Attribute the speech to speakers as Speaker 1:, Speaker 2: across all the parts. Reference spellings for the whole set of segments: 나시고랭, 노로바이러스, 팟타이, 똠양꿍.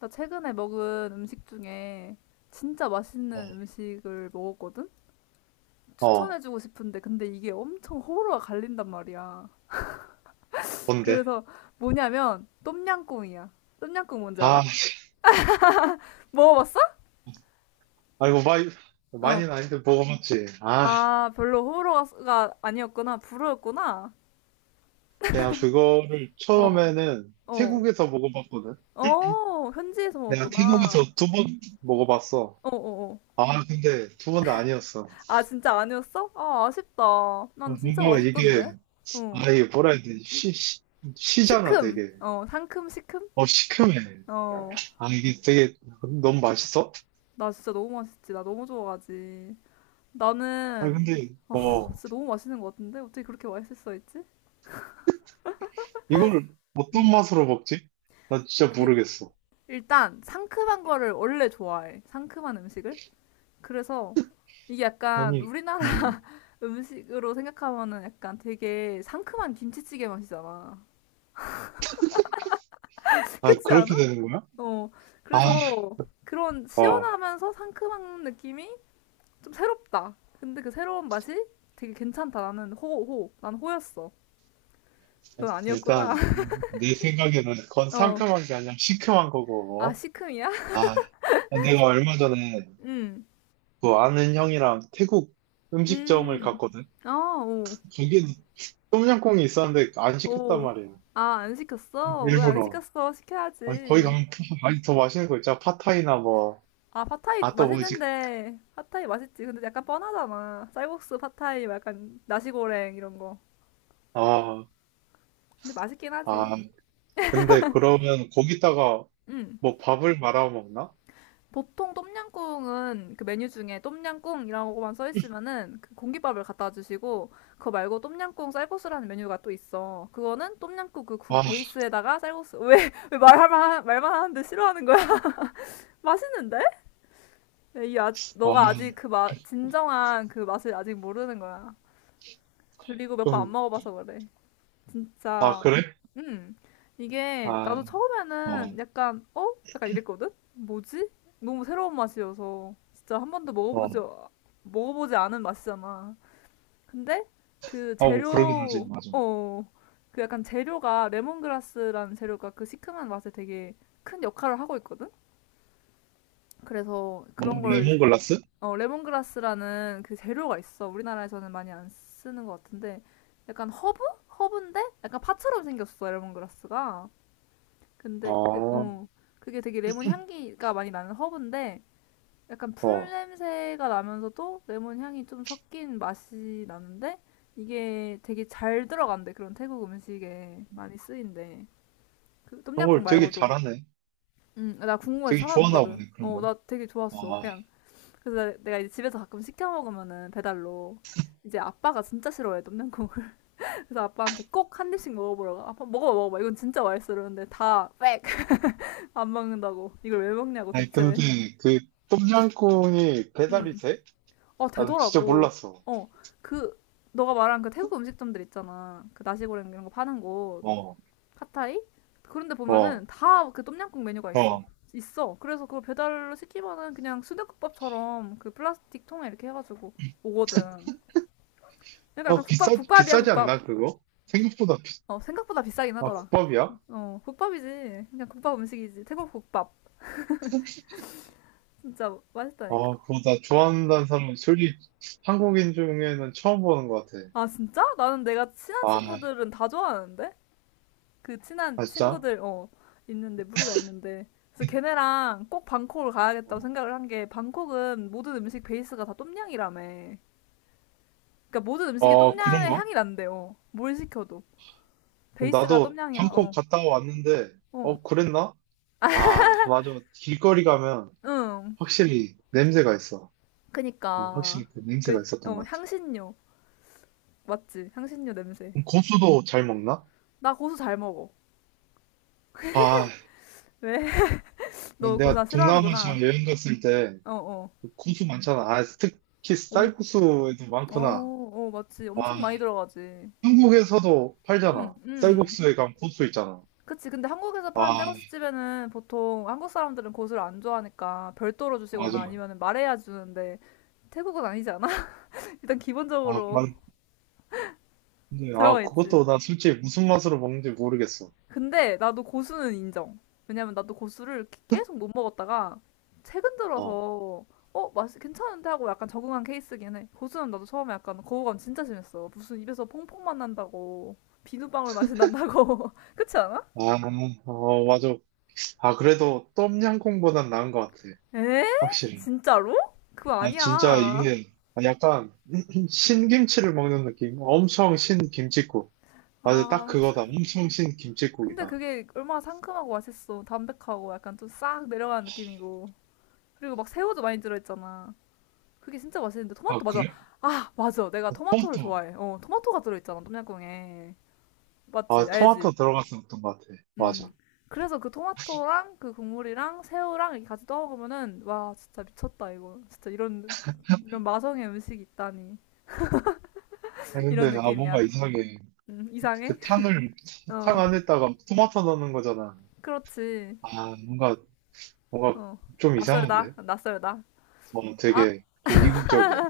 Speaker 1: 나 최근에 먹은 음식 중에 진짜
Speaker 2: 어,
Speaker 1: 맛있는 음식을 먹었거든?
Speaker 2: 어,
Speaker 1: 추천해주고 싶은데, 근데 이게 엄청 호불호가 갈린단 말이야.
Speaker 2: 뭔데?
Speaker 1: 그래서 뭐냐면, 똠양꿍이야. 똠양꿍 뭔지
Speaker 2: 아,
Speaker 1: 알아? 먹어봤어?
Speaker 2: 아이고,
Speaker 1: 어.
Speaker 2: 많이는 아닌데 먹어봤지. 아,
Speaker 1: 아, 별로 호불호가 아니었구나. 불호였구나.
Speaker 2: 내가 그거를
Speaker 1: 어,
Speaker 2: 처음에는
Speaker 1: 어.
Speaker 2: 태국에서 먹어봤거든.
Speaker 1: 어, 현지에서
Speaker 2: 내가 태국에서
Speaker 1: 먹었구나.
Speaker 2: 두 번 먹어봤어.
Speaker 1: 어, 어, 어.
Speaker 2: 아, 근데 두 번 다 아니었어.
Speaker 1: 아, 진짜 아니었어? 아, 아쉽다.
Speaker 2: 아,
Speaker 1: 난 진짜
Speaker 2: 뭔가 이게,
Speaker 1: 맛있던데. 어.
Speaker 2: 아, 이게 뭐라 해야 되지? 시잖아,
Speaker 1: 시큼.
Speaker 2: 되게.
Speaker 1: 어, 상큼, 시큼?
Speaker 2: 어, 시큼해.
Speaker 1: 어.
Speaker 2: 아, 이게 되게 너무 맛있어?
Speaker 1: 나 진짜 너무 맛있지. 나 너무 좋아하지.
Speaker 2: 아,
Speaker 1: 나는
Speaker 2: 근데,
Speaker 1: 아,
Speaker 2: 어,
Speaker 1: 진짜 너무 맛있는 것 같은데? 어떻게 그렇게 맛있을 수가 있지?
Speaker 2: 이걸
Speaker 1: 음.
Speaker 2: 어떤 맛으로 먹지? 나 진짜
Speaker 1: 그,
Speaker 2: 모르겠어.
Speaker 1: 일단 상큼한 거를 원래 좋아해. 상큼한 음식을. 그래서 이게 약간
Speaker 2: 아니,
Speaker 1: 우리나라
Speaker 2: 어,
Speaker 1: 음식으로 생각하면은 약간 되게 상큼한 김치찌개 맛이잖아.
Speaker 2: 아,
Speaker 1: 그렇지
Speaker 2: 그렇게
Speaker 1: 않아?
Speaker 2: 되는 거야?
Speaker 1: 어.
Speaker 2: 아,
Speaker 1: 그래서 그런
Speaker 2: 어.
Speaker 1: 시원하면서 상큼한 느낌이 좀 새롭다. 근데 그 새로운 맛이 되게 괜찮다. 나는 호, 호. 난 호였어. 넌
Speaker 2: 일단
Speaker 1: 아니었구나.
Speaker 2: 내 생각에는 그건
Speaker 1: 어.
Speaker 2: 상큼한 게 아니라 시큼한
Speaker 1: 아,
Speaker 2: 거고,
Speaker 1: 시큼이야?
Speaker 2: 아, 내가 얼마 전에
Speaker 1: 응,
Speaker 2: 그 아는 형이랑 태국 음식점을
Speaker 1: 음.
Speaker 2: 갔거든.
Speaker 1: 아, 오,
Speaker 2: 거기에 똠양꿍이 있었는데 안 시켰단
Speaker 1: 오.
Speaker 2: 말이야,
Speaker 1: 아, 안 시켰어? 왜 안
Speaker 2: 일부러.
Speaker 1: 시켰어?
Speaker 2: 아니, 거기
Speaker 1: 시켜야지.
Speaker 2: 가면 아니, 더 맛있는 거 있잖아, 팟타이나 뭐.
Speaker 1: 아, 팟타이
Speaker 2: 아, 또 뭐지?
Speaker 1: 맛있는데. 팟타이 맛있지. 근데 약간 뻔하잖아. 쌀국수, 팟타이, 뭐 약간 나시고랭 이런 거.
Speaker 2: 아
Speaker 1: 근데 맛있긴 하지.
Speaker 2: 아, 근데 그러면 거기다가
Speaker 1: 응,
Speaker 2: 뭐 밥을 말아 먹나?
Speaker 1: 보통 똠양꿍은 그 메뉴 중에 똠양꿍이라고만 써 있으면은 그 공깃밥을 갖다 주시고, 그거 말고 똠양꿍 쌀국수라는 메뉴가 또 있어. 그거는 똠양꿍 그 국 베이스에다가 쌀국수, 왜 말만 말만 하는데 싫어하는 거야? 맛있는데? 야, 이 아직 너가
Speaker 2: 아아좀아
Speaker 1: 아직 그 맛 진정한 그 맛을 아직 모르는 거야. 그리고 몇 번 안 먹어봐서 그래. 진짜,
Speaker 2: 그래.
Speaker 1: 음, 이게
Speaker 2: 아,
Speaker 1: 나도 처음에는
Speaker 2: 어,
Speaker 1: 약간, 어? 약간 이랬거든? 뭐지? 너무 새로운 맛이어서 진짜 한 번도 먹어보지,
Speaker 2: 어,
Speaker 1: 먹어보지 않은 맛이잖아. 근데 그
Speaker 2: 아, 뭐 그러긴 하지,
Speaker 1: 재료,
Speaker 2: 맞아.
Speaker 1: 어, 그 약간 재료가 레몬그라스라는 재료가 그 시큼한 맛에 되게 큰 역할을 하고 있거든? 그래서
Speaker 2: 뭐
Speaker 1: 그런 걸,
Speaker 2: 레몬글라스.
Speaker 1: 어, 레몬그라스라는 그 재료가 있어. 우리나라에서는 많이 안 쓰는 것 같은데 약간 허브? 허브인데 약간 파처럼 생겼어, 레몬그라스가.
Speaker 2: 아,
Speaker 1: 근데 그,
Speaker 2: 어.
Speaker 1: 어, 그게 되게 레몬 향기가 많이 나는 허브인데 약간 풀 냄새가 나면서도 레몬 향이 좀 섞인 맛이 나는데 이게 되게 잘 들어간대. 그런 태국 음식에 많이 쓰인대. 그
Speaker 2: 그런
Speaker 1: 똠양꿍
Speaker 2: 걸 되게
Speaker 1: 말고도.
Speaker 2: 잘하네.
Speaker 1: 응, 나 궁금해서
Speaker 2: 되게 좋아하나
Speaker 1: 찾아봤거든.
Speaker 2: 보네, 그런
Speaker 1: 어,
Speaker 2: 걸.
Speaker 1: 나 되게 좋았어.
Speaker 2: 아,
Speaker 1: 그냥, 그래서 내가 이제 집에서 가끔 시켜 먹으면은 배달로, 이제 아빠가 진짜 싫어해 똠양꿍을. 그래서 아빠한테 꼭 한 입씩 먹어보라고 아빠 먹어봐 먹어봐 이건 진짜 맛있어 그러는데 다 빽! 안 먹는다고 이걸 왜 먹냐고
Speaker 2: 아니,
Speaker 1: 대체.
Speaker 2: 근데 그 똠양꿍이 배달이
Speaker 1: 음아,
Speaker 2: 돼? 아, 나 진짜
Speaker 1: 되더라고.
Speaker 2: 몰랐어.
Speaker 1: 어, 그, 너가 말한 그 태국 음식점들 있잖아, 그 나시고랭 이런 거 파는 곳,
Speaker 2: 어,
Speaker 1: 파타이, 그런데
Speaker 2: 어,
Speaker 1: 보면은 다 그 똠양꿍 메뉴가 있어.
Speaker 2: 어.
Speaker 1: 있어. 그래서 그걸 배달로 시키면은 그냥 순댓국밥처럼 그 플라스틱 통에 이렇게 해가지고 오거든. 그러니까
Speaker 2: 어,
Speaker 1: 약간 국밥, 국밥이야
Speaker 2: 비싸지
Speaker 1: 국밥.
Speaker 2: 않나, 그거? 생각보다,
Speaker 1: 어, 생각보다 비싸긴
Speaker 2: 아,
Speaker 1: 하더라.
Speaker 2: 국밥이야?
Speaker 1: 어, 국밥이지. 그냥 국밥 음식이지. 태국 국밥. 진짜 맛있다니까.
Speaker 2: 아, 그거 나 좋아한다는 사람, 솔직히 한국인 중에는 처음 보는 것 같아.
Speaker 1: 아, 진짜? 나는 내가 친한
Speaker 2: 아,
Speaker 1: 친구들은 다 좋아하는데, 그 친한
Speaker 2: 아, 진짜?
Speaker 1: 친구들 어, 있는데, 무리가 있는데, 그래서 걔네랑 꼭 방콕을 가야겠다고
Speaker 2: 어,
Speaker 1: 생각을 한게 방콕은 모든 음식 베이스가 다 똠양이라며. 그러니까 모든 음식이
Speaker 2: 어,
Speaker 1: 똠양의
Speaker 2: 그런가?
Speaker 1: 향이 난대요. 뭘 시켜도 베이스가
Speaker 2: 나도
Speaker 1: 똠양이라.
Speaker 2: 방콕
Speaker 1: 어.
Speaker 2: 갔다 왔는데,
Speaker 1: 어.
Speaker 2: 어, 그랬나? 아, 맞아. 길거리 가면
Speaker 1: 응.
Speaker 2: 확실히 냄새가 있어. 네,
Speaker 1: 그니까
Speaker 2: 확실히 그 냄새가
Speaker 1: 그
Speaker 2: 있었던
Speaker 1: 어
Speaker 2: 것 같아.
Speaker 1: 향신료 맞지? 향신료 냄새.
Speaker 2: 그럼 고수도 잘 먹나?
Speaker 1: 나 고수 잘 먹어.
Speaker 2: 아,
Speaker 1: 왜? 너 고수
Speaker 2: 내가
Speaker 1: 다
Speaker 2: 동남아시아
Speaker 1: 싫어하는구나.
Speaker 2: 여행 갔을
Speaker 1: 어,
Speaker 2: 때그
Speaker 1: 어.
Speaker 2: 고수 많잖아. 아, 특히
Speaker 1: 엄,
Speaker 2: 쌀국수에도
Speaker 1: 어,
Speaker 2: 많구나.
Speaker 1: 어, 맞지.
Speaker 2: 아,
Speaker 1: 엄청 많이 들어가지.
Speaker 2: 한국에서도
Speaker 1: 응,
Speaker 2: 팔잖아.
Speaker 1: 응.
Speaker 2: 쌀국수에 가면 고수 있잖아.
Speaker 1: 그치. 근데 한국에서 파는
Speaker 2: 아,
Speaker 1: 쌀국수집에는 보통 한국 사람들은 고수를 안 좋아하니까 별도로 주시거나
Speaker 2: 맞아.
Speaker 1: 아니면 말해야 주는데, 태국은 아니지 않아? 일단
Speaker 2: 아,
Speaker 1: 기본적으로
Speaker 2: 근데 아,
Speaker 1: 들어가 있지.
Speaker 2: 그것도 나 솔직히 무슨 맛으로 먹는지 모르겠어.
Speaker 1: 근데 나도 고수는 인정. 왜냐면 나도 고수를 계속 못 먹었다가 최근
Speaker 2: 어,
Speaker 1: 들어서 어, 맛이 괜찮은데 하고 약간 적응한 케이스긴 해. 고수는 나도 처음에 약간 거부감 진짜 심했어. 무슨 입에서 퐁퐁만 난다고. 비누방울 맛이 난다고. 그렇지 않아?
Speaker 2: 아, 어, 맞아. 아, 그래도 똠양꿍보단 나은 것 같아.
Speaker 1: 에?
Speaker 2: 확실히.
Speaker 1: 진짜로? 그거
Speaker 2: 아, 진짜
Speaker 1: 아니야.
Speaker 2: 이게 약간 신김치를 먹는 느낌. 엄청 신김칫국. 맞아, 딱
Speaker 1: 아,
Speaker 2: 그거다. 엄청
Speaker 1: 근데
Speaker 2: 신김칫국이다.
Speaker 1: 그게 얼마나 상큼하고 맛있어. 담백하고 약간 좀 싹 내려가는 느낌이고. 그리고 막 새우도 많이 들어있잖아. 그게 진짜 맛있는데
Speaker 2: 아,
Speaker 1: 토마토 맞아.
Speaker 2: 그래?
Speaker 1: 아, 맞아. 내가
Speaker 2: 아,
Speaker 1: 토마토를
Speaker 2: 토마토.
Speaker 1: 좋아해. 어, 토마토가 들어있잖아, 똠양꿍에.
Speaker 2: 아,
Speaker 1: 맞지?
Speaker 2: 토마토
Speaker 1: 알지?
Speaker 2: 들어갔었던 것 같아.
Speaker 1: 음.
Speaker 2: 맞아.
Speaker 1: 그래서 그 토마토랑 그 국물이랑 새우랑 이렇게 같이 떠 먹으면은 와, 진짜 미쳤다 이거. 진짜 이런, 이런 마성의 음식이 있다니.
Speaker 2: 아, 근데
Speaker 1: 이런
Speaker 2: 아, 뭔가
Speaker 1: 느낌이야.
Speaker 2: 이상해.
Speaker 1: 이상해?
Speaker 2: 그 탕을 탕
Speaker 1: 어.
Speaker 2: 안에다가 토마토 넣는 거잖아.
Speaker 1: 그렇지.
Speaker 2: 아, 뭔가, 뭔가
Speaker 1: 어.
Speaker 2: 좀
Speaker 1: 낯설다.
Speaker 2: 이상한데.
Speaker 1: 낯설다.
Speaker 2: 어,
Speaker 1: 아,
Speaker 2: 되게 좀 이국적이야.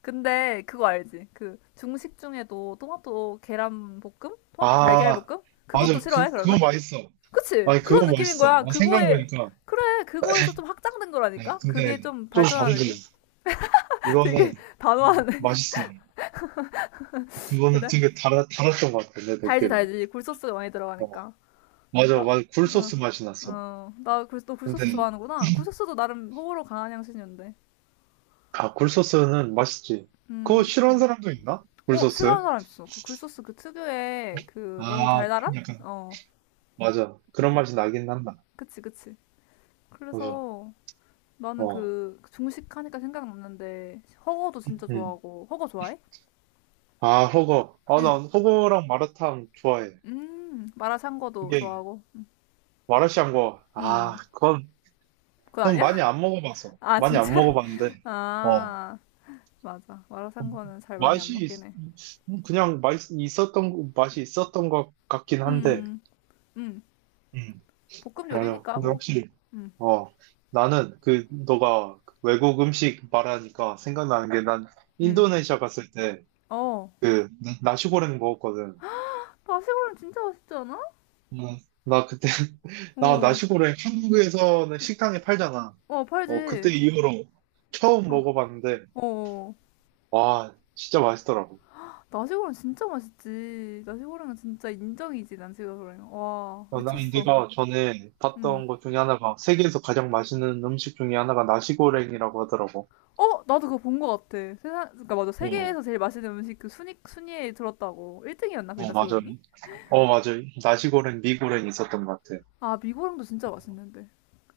Speaker 1: 근데 그거 알지? 그 중식 중에도 토마토 계란 볶음? 토마토 달걀
Speaker 2: 아,
Speaker 1: 볶음?
Speaker 2: 맞아.
Speaker 1: 그것도 싫어해,
Speaker 2: 그거
Speaker 1: 그러면?
Speaker 2: 맛있어.
Speaker 1: 그치?
Speaker 2: 아니, 그거
Speaker 1: 그런 느낌인
Speaker 2: 맛있어.
Speaker 1: 거야.
Speaker 2: 아,
Speaker 1: 그거에,
Speaker 2: 생각해보니까.
Speaker 1: 그래, 그거에서 좀 확장된
Speaker 2: 아니,
Speaker 1: 거라니까?
Speaker 2: 근데
Speaker 1: 그게 좀
Speaker 2: 좀
Speaker 1: 발전한
Speaker 2: 다르길래.
Speaker 1: 느낌?
Speaker 2: 그거는
Speaker 1: 되게 단호하네.
Speaker 2: 맛있어. 그거는
Speaker 1: 그래?
Speaker 2: 되게 달았던 것 같아, 내
Speaker 1: 달지,
Speaker 2: 느낌에.
Speaker 1: 달지. 굴소스가 많이
Speaker 2: 어,
Speaker 1: 들어가니까. 어,
Speaker 2: 맞아, 맞아.
Speaker 1: 어,
Speaker 2: 굴소스 맛이 났어.
Speaker 1: 어. 나, 굴, 너 굴소스
Speaker 2: 근데,
Speaker 1: 좋아하는구나. 굴소스도 나름 호불호 강한 향신료인데.
Speaker 2: 아, 굴소스는 맛있지. 그거
Speaker 1: 음,
Speaker 2: 싫어하는 사람도 있나?
Speaker 1: 어,
Speaker 2: 굴소스?
Speaker 1: 싫어하는 사람 있어. 그 굴소스 그 특유의 그 너무
Speaker 2: 아,
Speaker 1: 달달한?
Speaker 2: 약간,
Speaker 1: 어,
Speaker 2: 맞아. 그런 맛이 나긴 한다.
Speaker 1: 그치, 그치.
Speaker 2: 맞아.
Speaker 1: 그래서 나는
Speaker 2: 어,
Speaker 1: 그 중식하니까 생각났는데, 허거도 진짜
Speaker 2: 음.
Speaker 1: 좋아하고, 허거 좋아해?
Speaker 2: 아, 호거. 아,
Speaker 1: 응.
Speaker 2: 난 호거랑 마라탕 좋아해.
Speaker 1: 마라샹궈도
Speaker 2: 이게,
Speaker 1: 좋아하고.
Speaker 2: 마라샹궈. 아,
Speaker 1: 음,
Speaker 2: 그건,
Speaker 1: 그건
Speaker 2: 그건
Speaker 1: 아니야?
Speaker 2: 많이 안 먹어봐서.
Speaker 1: 아,
Speaker 2: 많이 안
Speaker 1: 진짜?
Speaker 2: 먹어봤는데, 어.
Speaker 1: 아, 맞아. 마라샹궈는 잘 많이 안
Speaker 2: 맛이,
Speaker 1: 먹긴
Speaker 2: 있-
Speaker 1: 해.
Speaker 2: 그냥 맛이 있었던 것 같긴 한데,
Speaker 1: 음, 음,
Speaker 2: 음,
Speaker 1: 볶음
Speaker 2: 맞아.
Speaker 1: 요리니까
Speaker 2: 근데
Speaker 1: 뭐.
Speaker 2: 확실히,
Speaker 1: 음,
Speaker 2: 어, 나는 그, 너가 외국 음식 말하니까 생각나는 게 난
Speaker 1: 음.
Speaker 2: 인도네시아 갔을 때,
Speaker 1: 어,
Speaker 2: 그, 나시고랭 먹었거든.
Speaker 1: 나시고랑 진짜 맛있지 않아?
Speaker 2: 음, 나 그때, 나
Speaker 1: 어,
Speaker 2: 나시고랭 한국에서는 식당에 팔잖아.
Speaker 1: 어,
Speaker 2: 어, 그때
Speaker 1: 팔지.
Speaker 2: 이후로 처음
Speaker 1: 어,
Speaker 2: 먹어봤는데,
Speaker 1: 어.
Speaker 2: 와, 진짜 맛있더라고.
Speaker 1: 나시고랑 진짜 맛있지. 나시고랑은 진짜 인정이지, 나시고랑. 와,
Speaker 2: 어, 나
Speaker 1: 미쳤어.
Speaker 2: 네가 전에
Speaker 1: 음.
Speaker 2: 봤던 것 중에 하나가 세계에서 가장 맛있는 음식 중에 하나가 나시고랭이라고 하더라고.
Speaker 1: 어, 나도 그거 본 거 같아. 세상, 그니까 맞아.
Speaker 2: 어,
Speaker 1: 세계에서 제일 맛있는 음식 그 순위, 순위에 들었다고. 1등이었나, 그게
Speaker 2: 어, 맞아.
Speaker 1: 나시고랑이?
Speaker 2: 어, 맞아. 나시고랭, 미고랭 있었던 것 같아.
Speaker 1: 아, 미고랑도 진짜 맛있는데.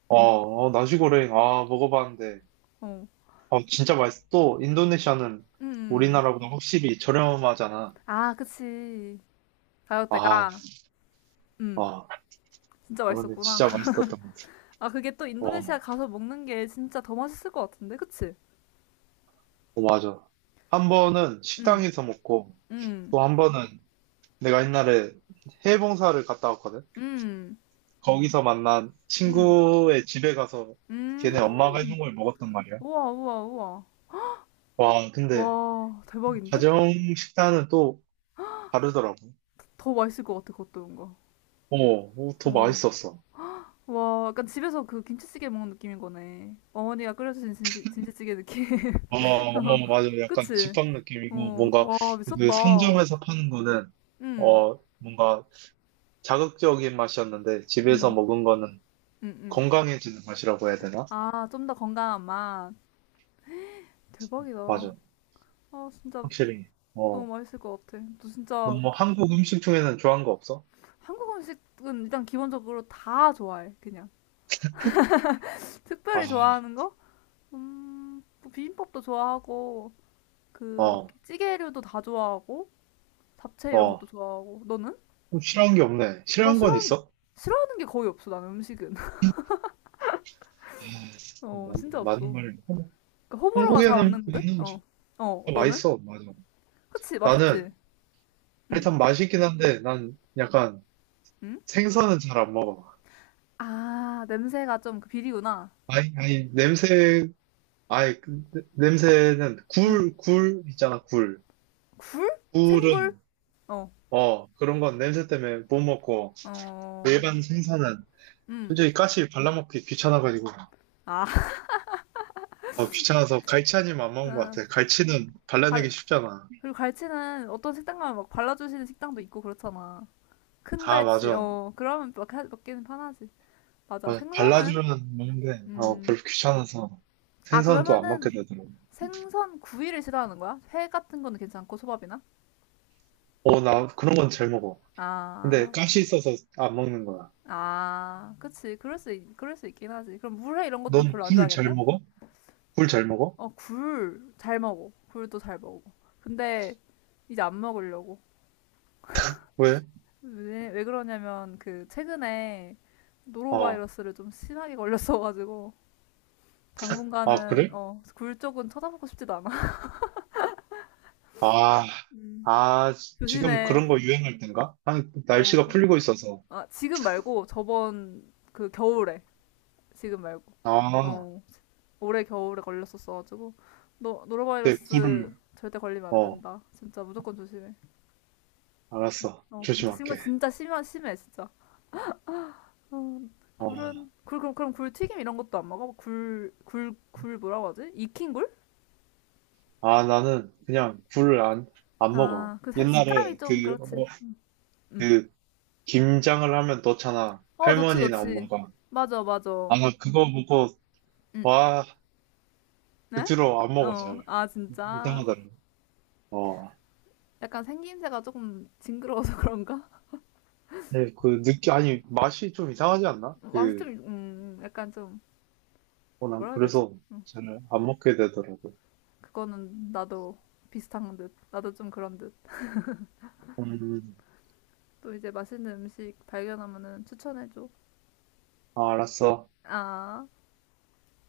Speaker 2: 어, 어, 나시고랭, 아, 먹어봤는데.
Speaker 1: 어.
Speaker 2: 어, 진짜 맛있어. 또, 인도네시아는
Speaker 1: 음. 음.
Speaker 2: 우리나라보다 확실히 저렴하잖아.
Speaker 1: 아, 그치.
Speaker 2: 아,
Speaker 1: 가격대가. 음,
Speaker 2: 아,
Speaker 1: 진짜
Speaker 2: 아, 근데
Speaker 1: 맛있었구나.
Speaker 2: 진짜 맛있었던 것 같아.
Speaker 1: 아, 그게 또
Speaker 2: 어,
Speaker 1: 인도네시아 가서 먹는 게 진짜 더 맛있을 것 같은데, 그치?
Speaker 2: 어, 맞아. 한 번은
Speaker 1: 음,
Speaker 2: 식당에서 먹고,
Speaker 1: 음,
Speaker 2: 또 한 번은 내가 옛날에 해외 봉사를 갔다 왔거든.
Speaker 1: 음,
Speaker 2: 거기서 만난
Speaker 1: 음,
Speaker 2: 친구의 집에 가서 걔네 엄마가
Speaker 1: 음.
Speaker 2: 해준 걸 먹었단 말이야.
Speaker 1: 우와, 우와, 우와.
Speaker 2: 와, 근데
Speaker 1: 와, 대박인데?
Speaker 2: 가정 식단은 또 다르더라고.
Speaker 1: 더 맛있을 것 같아, 그것도 뭔가.
Speaker 2: 어, 어, 더
Speaker 1: 어.
Speaker 2: 맛있었어.
Speaker 1: 와, 약간 집에서 그 김치찌개 먹는 느낌인 거네. 어머니가 끓여주신 김치, 김치찌개 느낌.
Speaker 2: 어, 어, 맞아. 약간
Speaker 1: 그치?
Speaker 2: 집밥 느낌이고,
Speaker 1: 어,
Speaker 2: 뭔가
Speaker 1: 와,
Speaker 2: 그
Speaker 1: 미쳤다.
Speaker 2: 상점에서 파는 거는
Speaker 1: 음.
Speaker 2: 어, 뭔가 자극적인 맛이었는데 집에서
Speaker 1: 응,
Speaker 2: 먹은 거는
Speaker 1: 응, 응.
Speaker 2: 건강해지는 맛이라고 해야 되나?
Speaker 1: 아, 좀 더 건강한 맛. 대박이다.
Speaker 2: 맞아.
Speaker 1: 아, 진짜
Speaker 2: 확실히.
Speaker 1: 너무
Speaker 2: 어.
Speaker 1: 맛있을 것 같아. 너 진짜,
Speaker 2: 너뭐 한국 음식 중에는 좋아하는 거 없어?
Speaker 1: 한국 음식은 일단 기본적으로 다 좋아해, 그냥.
Speaker 2: 아,
Speaker 1: 특별히 좋아하는 거? 음, 뭐 비빔밥도 좋아하고, 그,
Speaker 2: 어,
Speaker 1: 찌개류도 다 좋아하고, 잡채 이런
Speaker 2: 어.
Speaker 1: 것도 좋아하고. 너는?
Speaker 2: 좀 싫어하는 게 없네.
Speaker 1: 뭐
Speaker 2: 싫어하는 건
Speaker 1: 싫어하는 게,
Speaker 2: 있어?
Speaker 1: 싫어하는 게 거의 없어, 나는 음식은. 어, 진짜
Speaker 2: 맞는
Speaker 1: 없어.
Speaker 2: 말이야.
Speaker 1: 그 호불호가
Speaker 2: 국에
Speaker 1: 잘
Speaker 2: 는
Speaker 1: 없는 듯?
Speaker 2: 있는
Speaker 1: 어.
Speaker 2: 음식
Speaker 1: 어,
Speaker 2: 더
Speaker 1: 너는?
Speaker 2: 맛있어. 맞아.
Speaker 1: 그치,
Speaker 2: 나는
Speaker 1: 맛있지? 응.
Speaker 2: 일단 맛있긴 한데 난 약간
Speaker 1: 응?
Speaker 2: 생선은 잘 안 먹어.
Speaker 1: 아, 냄새가 좀 그 비리구나.
Speaker 2: 아니, 아니, 냄새. 아니, 그 냄새는
Speaker 1: 음,
Speaker 2: 굴, 있잖아. 굴.
Speaker 1: 굴? 생굴?
Speaker 2: 굴은,
Speaker 1: 어,
Speaker 2: 어, 그런 건 냄새 때문에 못 먹고,
Speaker 1: 어,
Speaker 2: 일반 생선은
Speaker 1: 음,
Speaker 2: 솔직히 가시 발라먹기 귀찮아가지고,
Speaker 1: 아,
Speaker 2: 어, 귀찮아서 갈치 아니면 안 먹는 것
Speaker 1: 음,
Speaker 2: 같아. 갈치는 발라내기
Speaker 1: 발,
Speaker 2: 쉽잖아.
Speaker 1: 그리고 갈치는 어떤 식당 가면 막 발라주시는 식당도 있고 그렇잖아. 큰
Speaker 2: 아,
Speaker 1: 갈치,
Speaker 2: 맞아.
Speaker 1: 어, 그러면 막 먹기는 편하지. 맞아,
Speaker 2: 아,
Speaker 1: 생선은?
Speaker 2: 발라주는 먹는데 어,
Speaker 1: 음,
Speaker 2: 별로 귀찮아서
Speaker 1: 아,
Speaker 2: 생선도 안 먹게
Speaker 1: 그러면은
Speaker 2: 되더라고.
Speaker 1: 생선 구이를 싫어하는 거야? 회 같은 거는 괜찮고, 소밥이나?
Speaker 2: 어, 나 그런 건 잘 먹어. 근데
Speaker 1: 아,
Speaker 2: 가시 있어서 안 먹는 거야.
Speaker 1: 아, 그치. 그럴 수, 그럴 수 있긴 하지. 그럼 물회 이런 것도
Speaker 2: 넌
Speaker 1: 별로 안
Speaker 2: 굴 잘
Speaker 1: 좋아하겠네?
Speaker 2: 먹어? 굴 잘 먹어?
Speaker 1: 어, 굴 잘 먹어. 굴도 잘 먹어. 근데 이제 안 먹으려고.
Speaker 2: 왜?
Speaker 1: 왜, 왜 그러냐면 그 최근에
Speaker 2: 어,
Speaker 1: 노로바이러스를 좀 심하게 걸렸어가지고
Speaker 2: 아,
Speaker 1: 당분간은
Speaker 2: 그래?
Speaker 1: 어, 굴 쪽은 쳐다보고 싶지도 않아.
Speaker 2: 아,
Speaker 1: 음.
Speaker 2: 아, 지금
Speaker 1: 조심해.
Speaker 2: 그런 거 유행할 땐가? 아니, 날씨가
Speaker 1: 어.
Speaker 2: 풀리고 있어서.
Speaker 1: 아, 지금 말고 저번 그 겨울에, 지금 말고.
Speaker 2: 아,
Speaker 1: 어. 올해 겨울에 걸렸었어 가지고 너
Speaker 2: 내 굴을,
Speaker 1: 노로바이러스 절대 걸리면 안
Speaker 2: 어,
Speaker 1: 된다. 진짜 무조건 조심해.
Speaker 2: 알았어.
Speaker 1: 어, 진짜 심각
Speaker 2: 조심할게.
Speaker 1: 진짜 심한 심해 진짜. 어.
Speaker 2: 어,
Speaker 1: 굴은 굴 그럼 굴 튀김 이런 것도 안 먹어? 굴 뭐라고 하지? 익힌 굴?
Speaker 2: 아, 나는 그냥 굴을, 안
Speaker 1: 아,
Speaker 2: 먹어.
Speaker 1: 그 식감이
Speaker 2: 옛날에
Speaker 1: 좀
Speaker 2: 그,
Speaker 1: 그렇지.
Speaker 2: 어,
Speaker 1: 응.
Speaker 2: 그 김장을 하면 넣잖아.
Speaker 1: 어, 넣지,
Speaker 2: 할머니나
Speaker 1: 넣지.
Speaker 2: 엄마가.
Speaker 1: 맞아, 맞아.
Speaker 2: 아마 그거 보고,
Speaker 1: 응.
Speaker 2: 와, 그
Speaker 1: 네?
Speaker 2: 뒤로 안 먹어,
Speaker 1: 어,
Speaker 2: 잘.
Speaker 1: 아, 진짜.
Speaker 2: 이상하더라고. 어.
Speaker 1: 약간 생김새가 조금 징그러워서 그런가?
Speaker 2: 네, 그 아니, 맛이 좀 이상하지 않나?
Speaker 1: 맛이 좀,
Speaker 2: 그,
Speaker 1: 약간 좀,
Speaker 2: 어, 난
Speaker 1: 뭐라 해야 되지?
Speaker 2: 그래서
Speaker 1: 음.
Speaker 2: 잘 안 먹게 되더라고.
Speaker 1: 그거는 나도 비슷한 듯. 나도 좀 그런 듯.
Speaker 2: 음,
Speaker 1: 또 이제 맛있는 음식 발견하면은 추천해줘.
Speaker 2: 아, 알았어.
Speaker 1: 아.